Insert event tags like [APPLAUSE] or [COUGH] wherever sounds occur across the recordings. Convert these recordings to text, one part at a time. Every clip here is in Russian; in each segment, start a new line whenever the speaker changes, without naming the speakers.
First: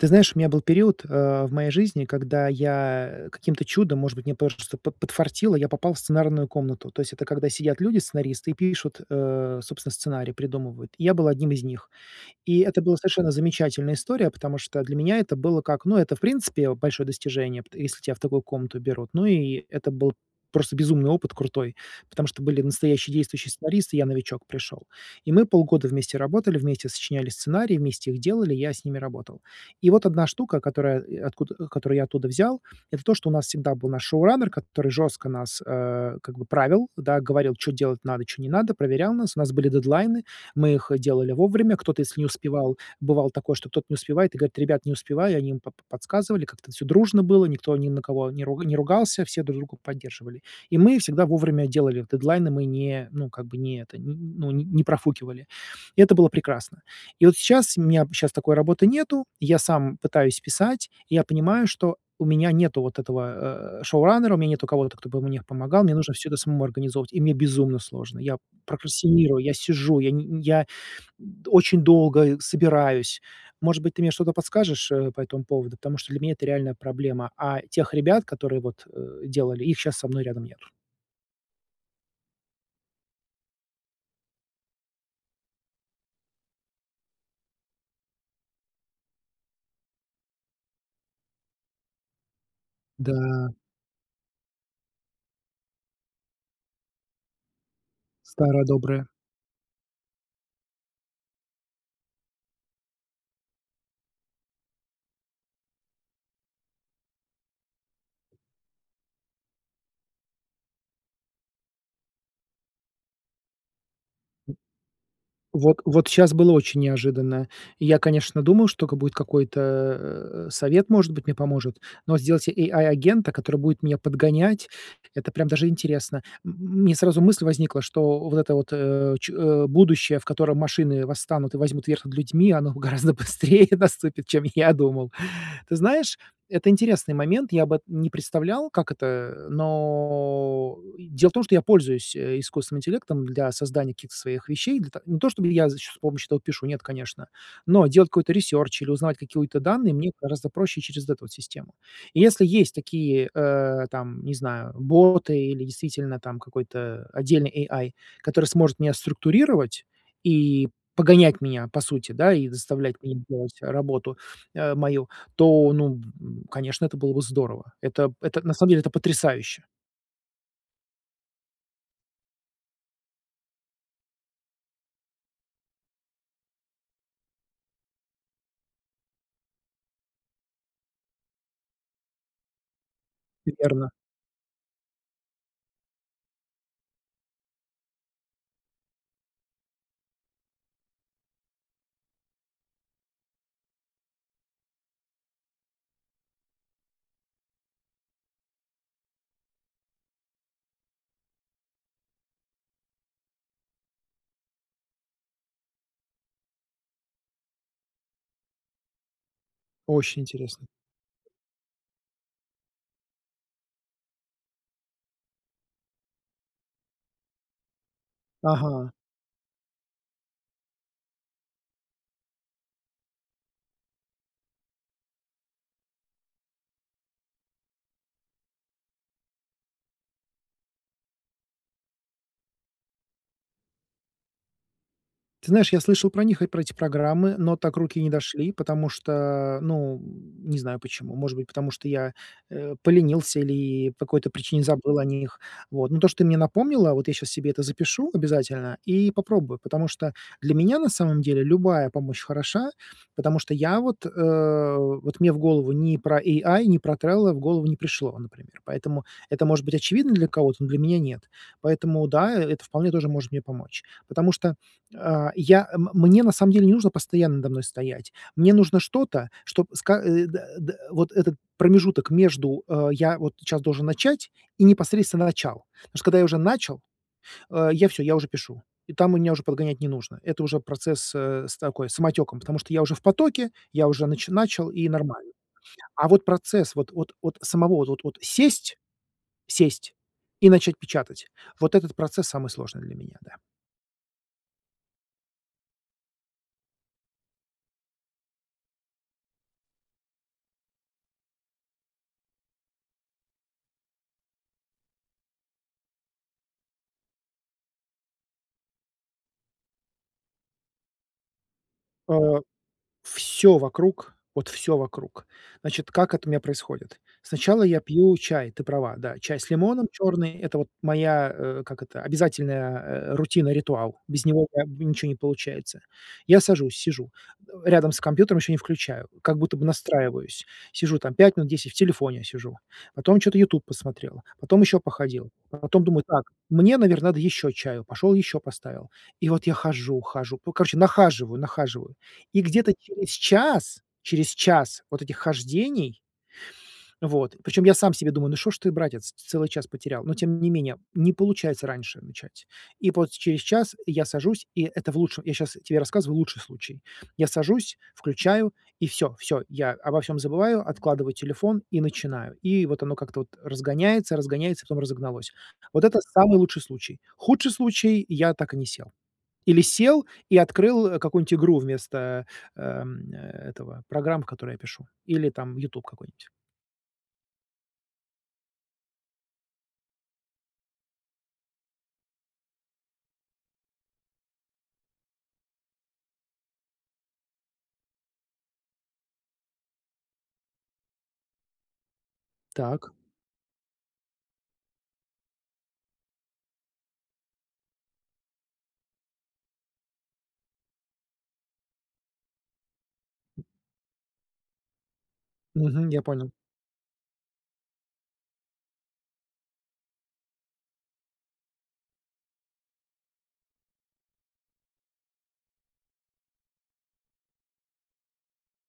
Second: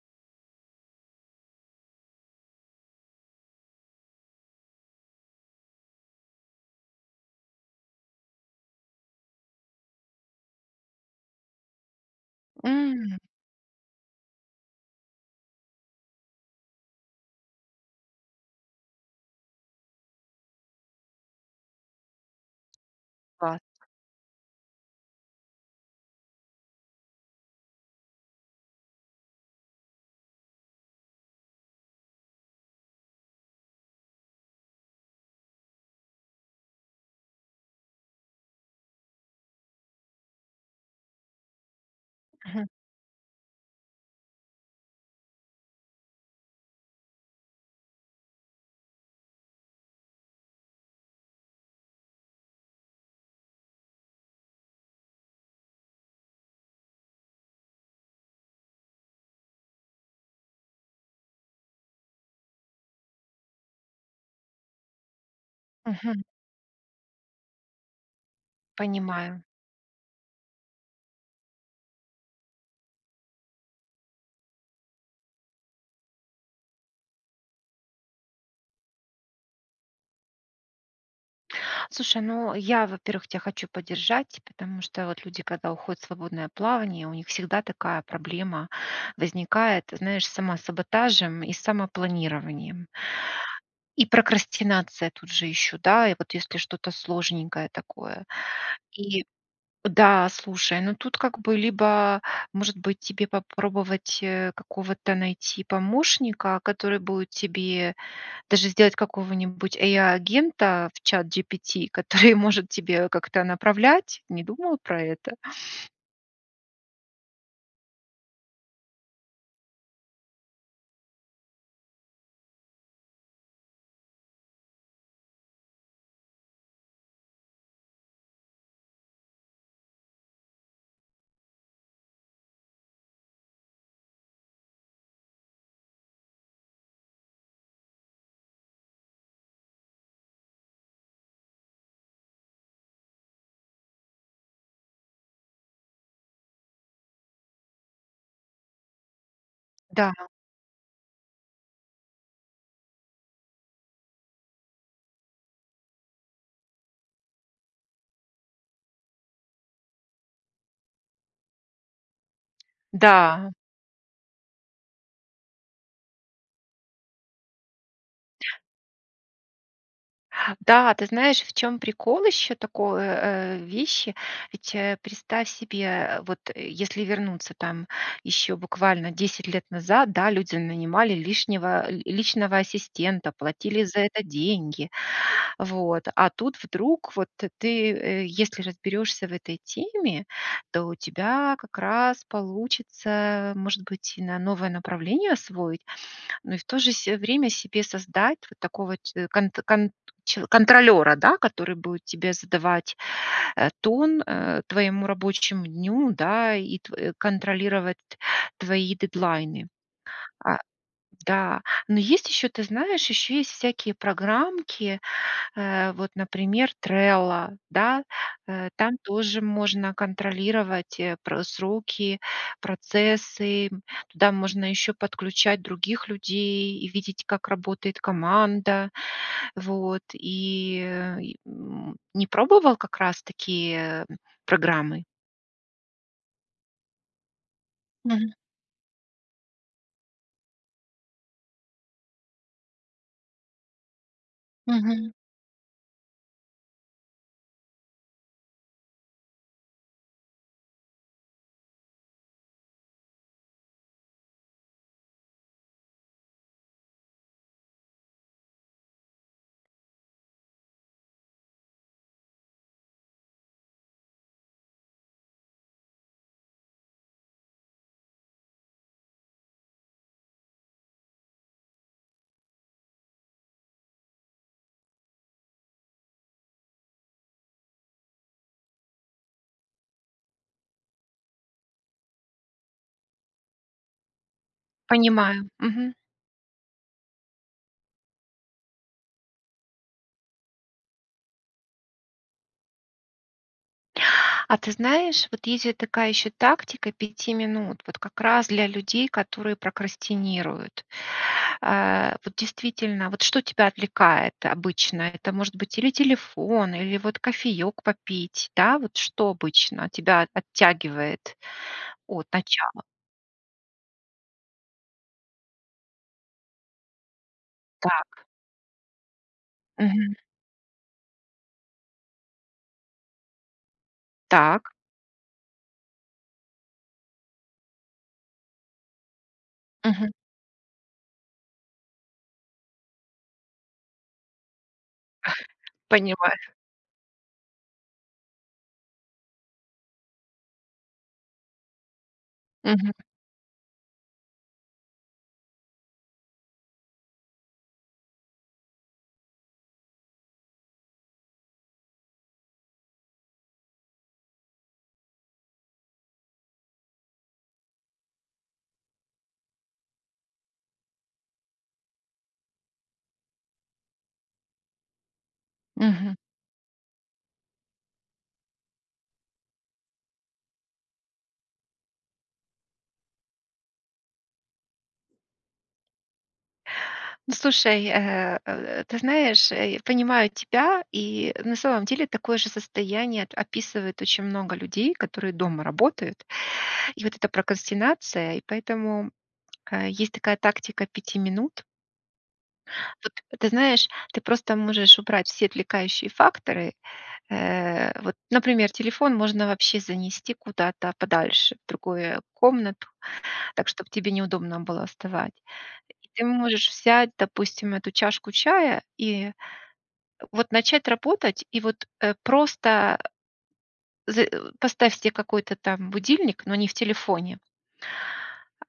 Ты знаешь, у меня был период, а, в моей жизни, когда я, э, каким-то чудом, может быть, мне просто под подфартило, я попал в сценарную комнату. То есть это когда сидят люди, сценаристы, и пишут, э, собственно, сценарий, придумывают. И я был одним из них. И это была
М.
совершенно замечательная история, потому что для меня это было как, ну, это, в принципе, о, большое достижение, пт если тебя в такую комнату берут. Ну и это был просто безумный опыт крутой, потому что были настоящие действующие
Класс.
сценаристы, и я новичок пришёл. И мы полгода вместе работали, вместе сочиняли сценарии, вместе их делали, я с ними работал. И вот одна штука, которая, и откуда, э, которую я оттуда взял. Это то, что у нас всегда был наш шоураннер который жестко нас, э, как бы правил, да. Говорил, чё делать надо, чё не надо, проверял нас. У нас были дедлайны, мы их, э, делали вовремя, кто-то, если не
Мгм.
успевал, бывало такое, что кто-то не успевает, и говорит: "Ребят, не успеваю". Они им по по подсказывали, как-то это всё дружно было, никто ни на кого не руг не ругался, все друг друга поддерживали. И мы всегда вовремя делали дедлайны, мы не, ну, как бы не это, нь ну, не не профукивали. И это было прекрасно. И вот сейчас у меня щас такой работы нету. Я сам пытаюсь писать, и я понимаю, что у меня нету вот этого, э, шоураннера, у меня нет кого-то, кто бы мне помогал, мне нужно
Мгм.
всё это самому организовывать, и мне безумно сложно. Я
Понимаю.
прокрастинирую, я сижу, я ни нь я, м, очень долго, э, собираюсь. Может быть, ты мне что-то подскажешь, э, по этому поводу, потому что для меня это реальная проблема, а тех ребят, которые вот, э, делали, их щас со мной рядом нет.
Слушай, ну я, во-первых, тя хочу поддержать, потому что, вот, люди, когда уходят в свободное плавание, у них всегда такая проблема возникает, ты знаешь, с самосаботажем и с самопланированием.
Да.
И прокрастинация тут же ещё, да, и, вот, если что-то сложненькое такое.
Старое доброе.
И, да, слушай. Ну тут, как бы, либо, может быть, тебе попробовать, э, какого-то найти помощника, который будет тебе. Даже сделать какого-нибудь AI -агента в ChatGPT, который может тебя как-то направлять. Не
М.
думала про это?
Вот, вот щас было очень неожиданно. Я, конечно, думаю, что ка будет какой-то, э, совет, может быть, мне поможет. Но сделать AI -агента, который будет меня подгонять, это, прям, даже интересно. М, м, мне сразу мысль возникла, что, вот это вот, э, че э, будущее, в котором машины восстанут и возьмут верх над людьми, оно гораздо быстрее наступит, чем я думал. Ты знаешь, это интересный момент, я бы не представлял, как это, но, э, и. Дело в том, что я пользуюсь, э, искусственным интеллектом для создания каких-то своих вещей. Для та не то, чтобы я значит с помощью этого пишу, нет, конечно. Но, делать какой-то ресерч или узнавать какие-то данные, мне
Да.
гораздо проще через эту, вот, систему. И, если есть такие, э, там, не знаю, боты или действительно, там, какой-то отдельный AI, который сможет меня структурировать и погонять меня, по сути, да, и заставлять меня
Да. У.
делать работу, а, мою. То, ну, м, б м, конечно, это было бы здорово. Это п это, на самом деле, это потрясающе.
Да, ты знаешь, в чём прикол ещё такой, э, вещи. Ведь, э, представь себе. Э, вот, э, если вернуться, там, еще буквально 10 лет назад, да, люди нанимали лишнего, э, ли личного ассистента, платили
Верно.
за это деньги, вот. А тут вдруг, вот ты, ты, э, если разберёшься в этой теме, то у тебя как раз получится, может быть, и на новое направление освоить. Ну, и в то же се время себе создать вот такого че конт конт че контролера, да, который будет тебе задавать, э, тон, э, твоему рабочему дню, да, и тв э, контролировать твои дедлайны.
Очень
А,
интересно.
да. Но есть ещё, ты знаешь, ещё есть всякие программки. Э, вот, например, Trello, да. Э,
Ага.
там тоже можно контролировать, э, пр сроки, процессы, м. Туда можно ещё подключать других людей и видеть, как работает команда. Вот. И, э, и, м, не пробовал, как раз, такие, программы?
Ты знаешь, я слышал про них, и про эти программы, но так руки и не
Мгм.
дошли. Потому что, ну, м, не знаю, почему. Может быть, потому что я, э, поленился или, по какой-то причине, забыл о
Мгм.
них. Вот, но то, что ты мне напомнила, вот, я щас себе это запишу обязательно и попробую. Потому что для меня, на самом деле, любая помощь хороша, потому что я, вот, э, вот, мне в голову ни про AI, ни про Trello в голову не пришло, например. Поэтому, это может быть очевидно для кого-то, но для меня нет. Поэтому да, э, это вполне тоже может мне помочь. Потому что, э, я м мне, на самом деле, не нужно постоянно надо мной стоять. Мне нужно что-то, чтоб ска э, да, да, вот этот промежуток между, э, "я вот щас должен начать", и, непосредственно, "начал". Потому что, когда я уже начал, э, я всё, я уже пишу, и там меня уже подгонять не нужно, это уже процесс, э, с такой, самотеком. Потому что я уже в потоке, я уже нач начал и нормально,
Понимаю.
да.
Мгм.
А, вот, процесс вот, вот, вот самого, вот, вот, сесть, сесть и начать печатать вот этот процесс самый сложный для меня, да.
А ты знаешь, вот, есть же такая ещё тактика 5 минут, вот, как раз, для людей, которые прокрастинируют. А, вот, действительно, вот, что тебя отвлекает обычно? Это может быть или телефон, или вот кофеек попить, да? Вот, что обычно тебя от оттягивает от
Э.
начала?
Всё вокруг, вот, всё вокруг. Значит, как это у меня происходит? Сначала я пью
Так.
чай, ты права, да, чай с лимоном,
Мгм.
чёрный- это, вот, моя, э, как это, обязательная, э, рутина, ритуал. Без него, как
Так.
бы, ничего не получается. Я сажусь, сижу, а, рядом с компьютером ещё не включаю, как будто бы
Мгм.
настраиваюсь, сижу там 5 минут, 10. В телефоне сижу. Потом чё-то "Ютуб" посмотрел, потом ещё походил,
[CHUCKLES]
потом думаю: "Так,
Поняла.
мне, наверно, надо ещё чаю", пошёл ещё поставил. И, вот, я хожу, хожу, ну короче нахаживаю, нахаживаю, и где-то
Мгм.
через час, через час, вот, этих хождений Вот. Причём, я сам себе думаю: "Ну что ж ты, братец, целый час потерял". Но, тем не менее, не получается раньше начать. И вот, через час я сажусь, и, это в лучшем. Я щас тебе рассказываю лучший случай. Я сажусь, включаю и всё, всё, я обо всём забываю, откладываю телефон и начинаю. И, вот, оно, как-то, вот, разгоняется, разгоняется, потом разогналось. Вот это
Мгм.
самый лучший случай. Худший случай- я так и не сел. Или сел и открыл, э, какую-нибудь игру вместо, э, эм, э, этого, программ, в которые я пишу. Или, там, "Ютуб" какой-нибудь.
Ну слушай, э, э, ты знаешь, э, я понимаю тебя. И, на самом деле, такое же состояние ат описывает очень много людей, которые дома работают. И, вот, эта прокрастинация, и поэтому, э, есть такая тактика 5 минут.
Так.
Вот, а, ты знаешь, ты просто можешь убрать все отвлекающие факторы. Э, вот, например, телефон можно вообще занести куда-то подальше, в другую комнату так, чтоб тебе неудобно было вставать.
Мгм.
И
Я
ты
понял.
можешь взять, допустим, эту чашку чая и, э, вот, начать работать, и вот, э, просто, э з э, поставь себе какой-то, там, будильник, но не в телефоне.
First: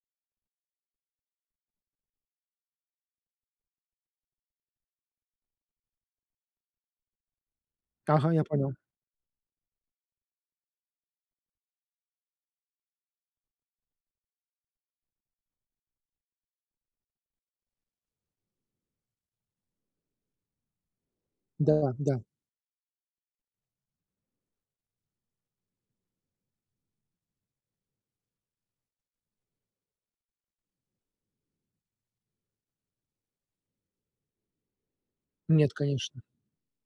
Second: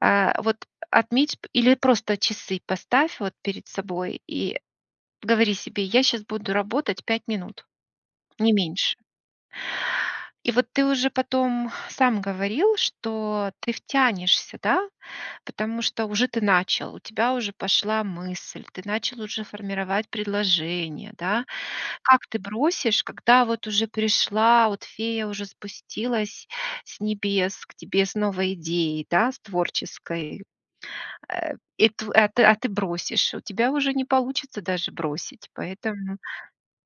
Э, вот, отметь, п или просто часы поставь, вот, перед собой и говори себе: "Я щас буду работать 5 минут,
Ага, я
не
понял.
меньше". И, вот, ты уже потом сам говорил, что ты втянешься, да. Потому что уже ты начал, у тебя уже пошла мысль, ты начал уже формировать предложение, да?
Да, да.
Как ты бросишь, когда, вот, уже пришла, вот, фея уже спустилась с небес к тебе с новой идеей, да, с творческой. Э, и тв а, ты, а, ты бросишь. У тебя уже не получится даже бросить,
Нет,
поэтому,
конечно.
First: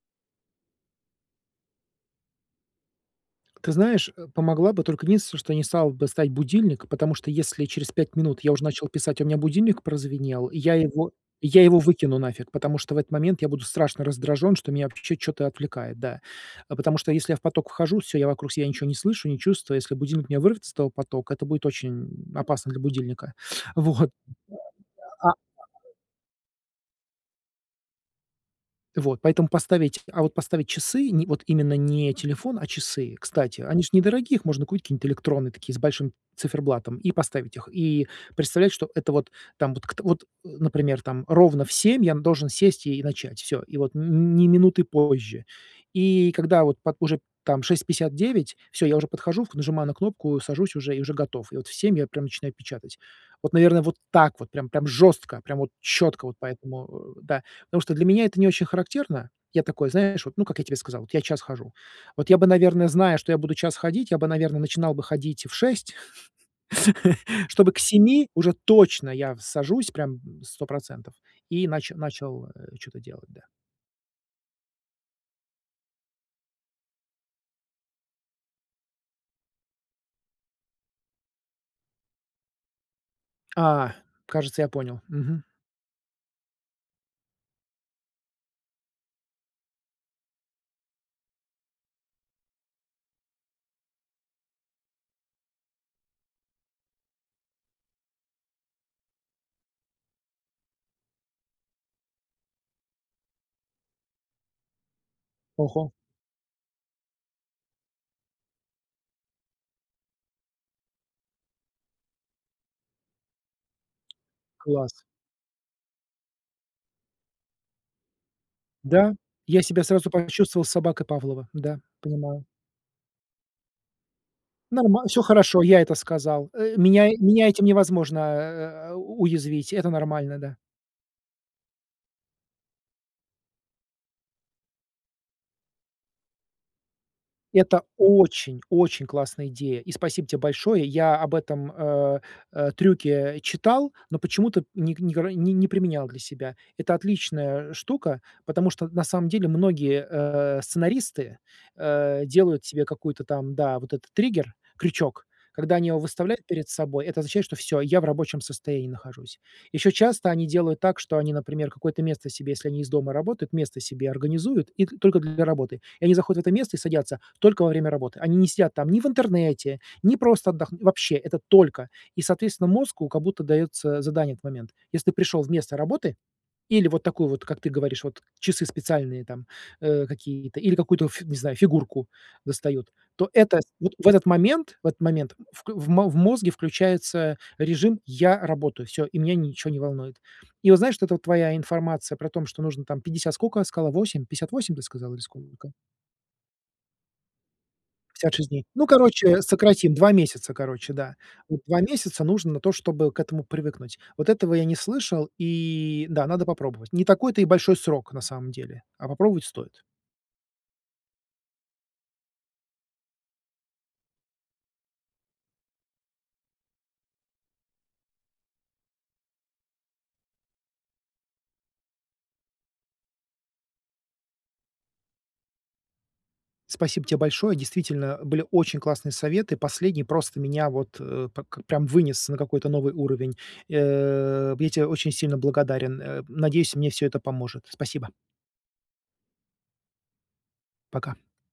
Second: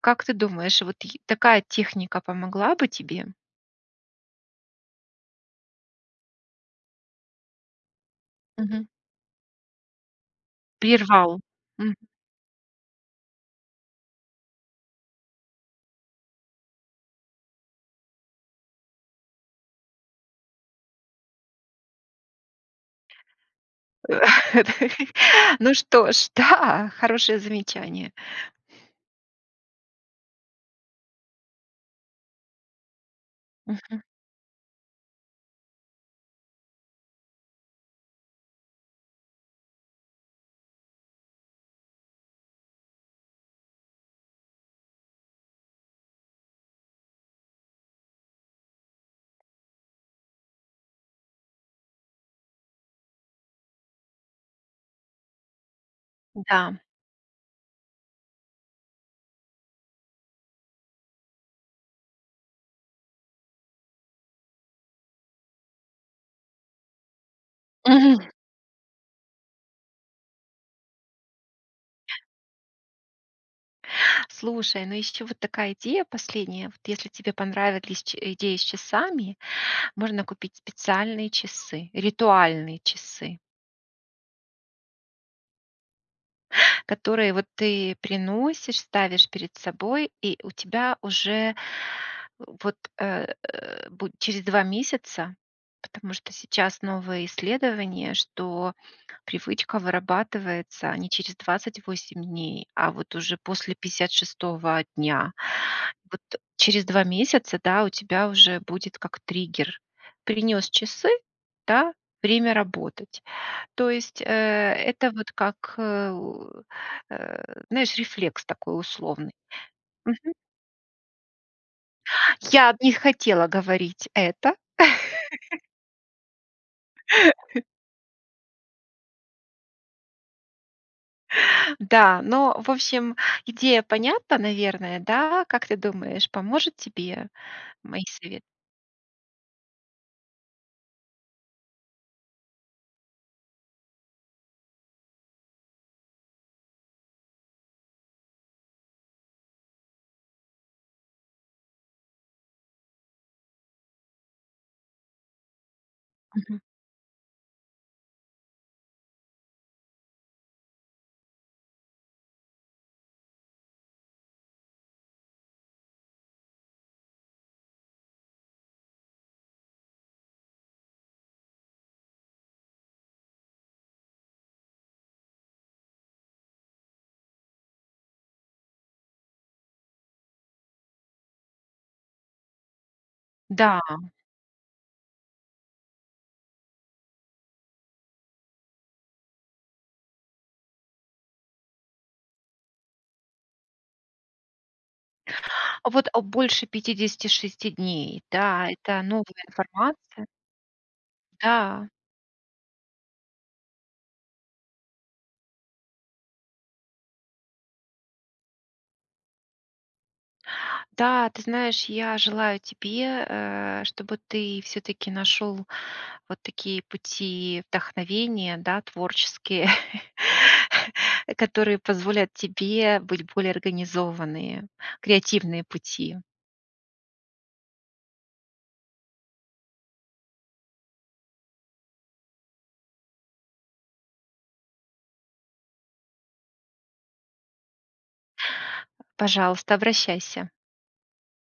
как ты думаешь, вот й такая техника помогла бы тебе?
Ты знаешь, э, помогла бы. Только единственное, что я не стал бы ставить будильник, потому что если через 5 минут я уже начал
Мгм.
писать, а у меня будильник прозвенел, я его,
Прервал.
я его
Мгм.
выкину нафиг. Потому что в этот момент я буду страшно раздражён, что меня вообще чё-то отвлекает, да. А потому что, если я в поток вхожу, всё, я вокруг себя ничего не слышу, не чувствую, если будильник меня вырвет из этого потока, это будет очень, м, опасно для будильника. Вот.
Э. Да
Да,
и.
да. А
Ну
[UNINTELLIGIBLE]
что ж. Да! Хорошее замечание.
Вот. Поэтому поставить, а, вот, поставить часы, ни, вот, именно не телефон, а часы. Кстати, они ж
Мгм.
недорогие, их можно купить какие-нибудь электронные такие, с большим циферблатом и поставить их. И представлять, что это вот, там вот кт вот, э, например, там ровно в 7 я должен сесть и начать, всё, и вот н ни минуты позже. И, когда, вот пот уже, там, 6:59. Всё я уже подхожу, нажимаю на кнопку, сажусь уже, и уже готов. И, вот, в 7 я прям начинаю печатать. Вот, наверное, вот так вот, прям, прям жестко, прям, вот, чётко. Вот,
М-да.
поэтому, э, да. Потому что для меня это не очень характерно. Я такой, знаешь, вот, ну как я тебе сказал, вот, я час хожу. Вот, я бы, наверное, зная, что я буду час ходить, я бы, наверно, начинал бы ходить в 6, [CHUCKLES] чтобы к
Мгм.
7 уже точно я в сажусь, прям 100 %. И нач начал, э, чё-то делать, да.
Слушай, ну ещё, вот, такая идея последняя. Вот, если тебе понравились чи э, идеи с часами, можно купить специальные часы, ритуальные часы.
А! Кажется, я понял, мгм.
Которые вот ты приносишь, ставишь перед собой, и у тебя уже вот, э, бу через 2 месяца. Потому что сейчас новые исследования, что привычка вырабатывается не через 28 дней, а вот уже после 56 дня,
Ого.
вот. Э, через 2 месяца, да, у тебя уже будет как триггер. Принёс часы, да, время работать. То есть, э,
Класс.
это вот как, э, э, знаешь, рефлекс такой
Да,
условный.
я себя сразу
Мгм.
почувствовал собакой Павлова. Да, понимаю.
Я не хотела говорить это.
Нормал всё хорошо,
[LAUGHS]
я это сказал, э. Меня этим
[CHUCKLES]
невозможно, э, уязвить. Это нормально, да.
Да, но, в общем, идея понятна, наверное, да? Как ты думаешь, поможет тебе?
Это
Мои сове
очень-очень классная идея, и спасибо тебе большое. Я об этом, э, э, трюке читал, но почему-то не не ког не применял для себя. Это отличная штука, потому что на самом деле многие, э, сценаристы, э, делают себе какой-то там, да, вот это триггер, крючок. Когда они его выставляют
Мгм.
перед собой, это означает, что всё, я в рабочем состоянии нахожусь. Ещё часто они делают так, что они, например, какое-то место себе, если они из дома работают, место себе организуют и т только для работы. И они заходят в это место и садятся только во время работы. Они не сидят там ни в интернете, ни просто отдох вообще, это только. И, соответственно, мозгу как будто даётся задание в этот момент. Если ты пришёл вместо работы или вот такую вот, как ты говоришь, вот часы специальные там, э, какие-то, или какую-то, ф не знаю, фигурку достают, то это
Да.
вот в этот момент, в этот момент в кл в мо в мозге включается режим: "Я работаю, всё, и меня ничего не волнует". И вот знаешь, вот эта твоя информация про том, что нужно там 50 сколько сказала 8, 58, ты сказала, или сколько?
Вот, а больше 56 дней,
56 дней.
да,
Ну,
это новая
короче, сократим 2
информация.
месяца, короче, да. Вот 2
Да.
месяца нужно на то, чтобы к этому привыкнуть. Вот этого я не слышал, и, да, надо попробовать. Не такой-то и большой срок, на самом деле, а попробовать стоит.
Да, ты знаешь, я желаю тебе, э, чтобы ты всё-таки нашёл в вот такие пути вдохновения, да, творческие, [CHUCKLES] э, которые позволят тебе быть более организованные, креативные пути.
Спасибо те большое. Действительно, были очень классные советы, последний просто меня вот, э, так прям вынес на какой-то новый уровень. Э, я те очень сильно благодарен. Э, надеюсь, мне всё это поможет. Спасибо.
А. Пожалуйста, обращайся.
Пока.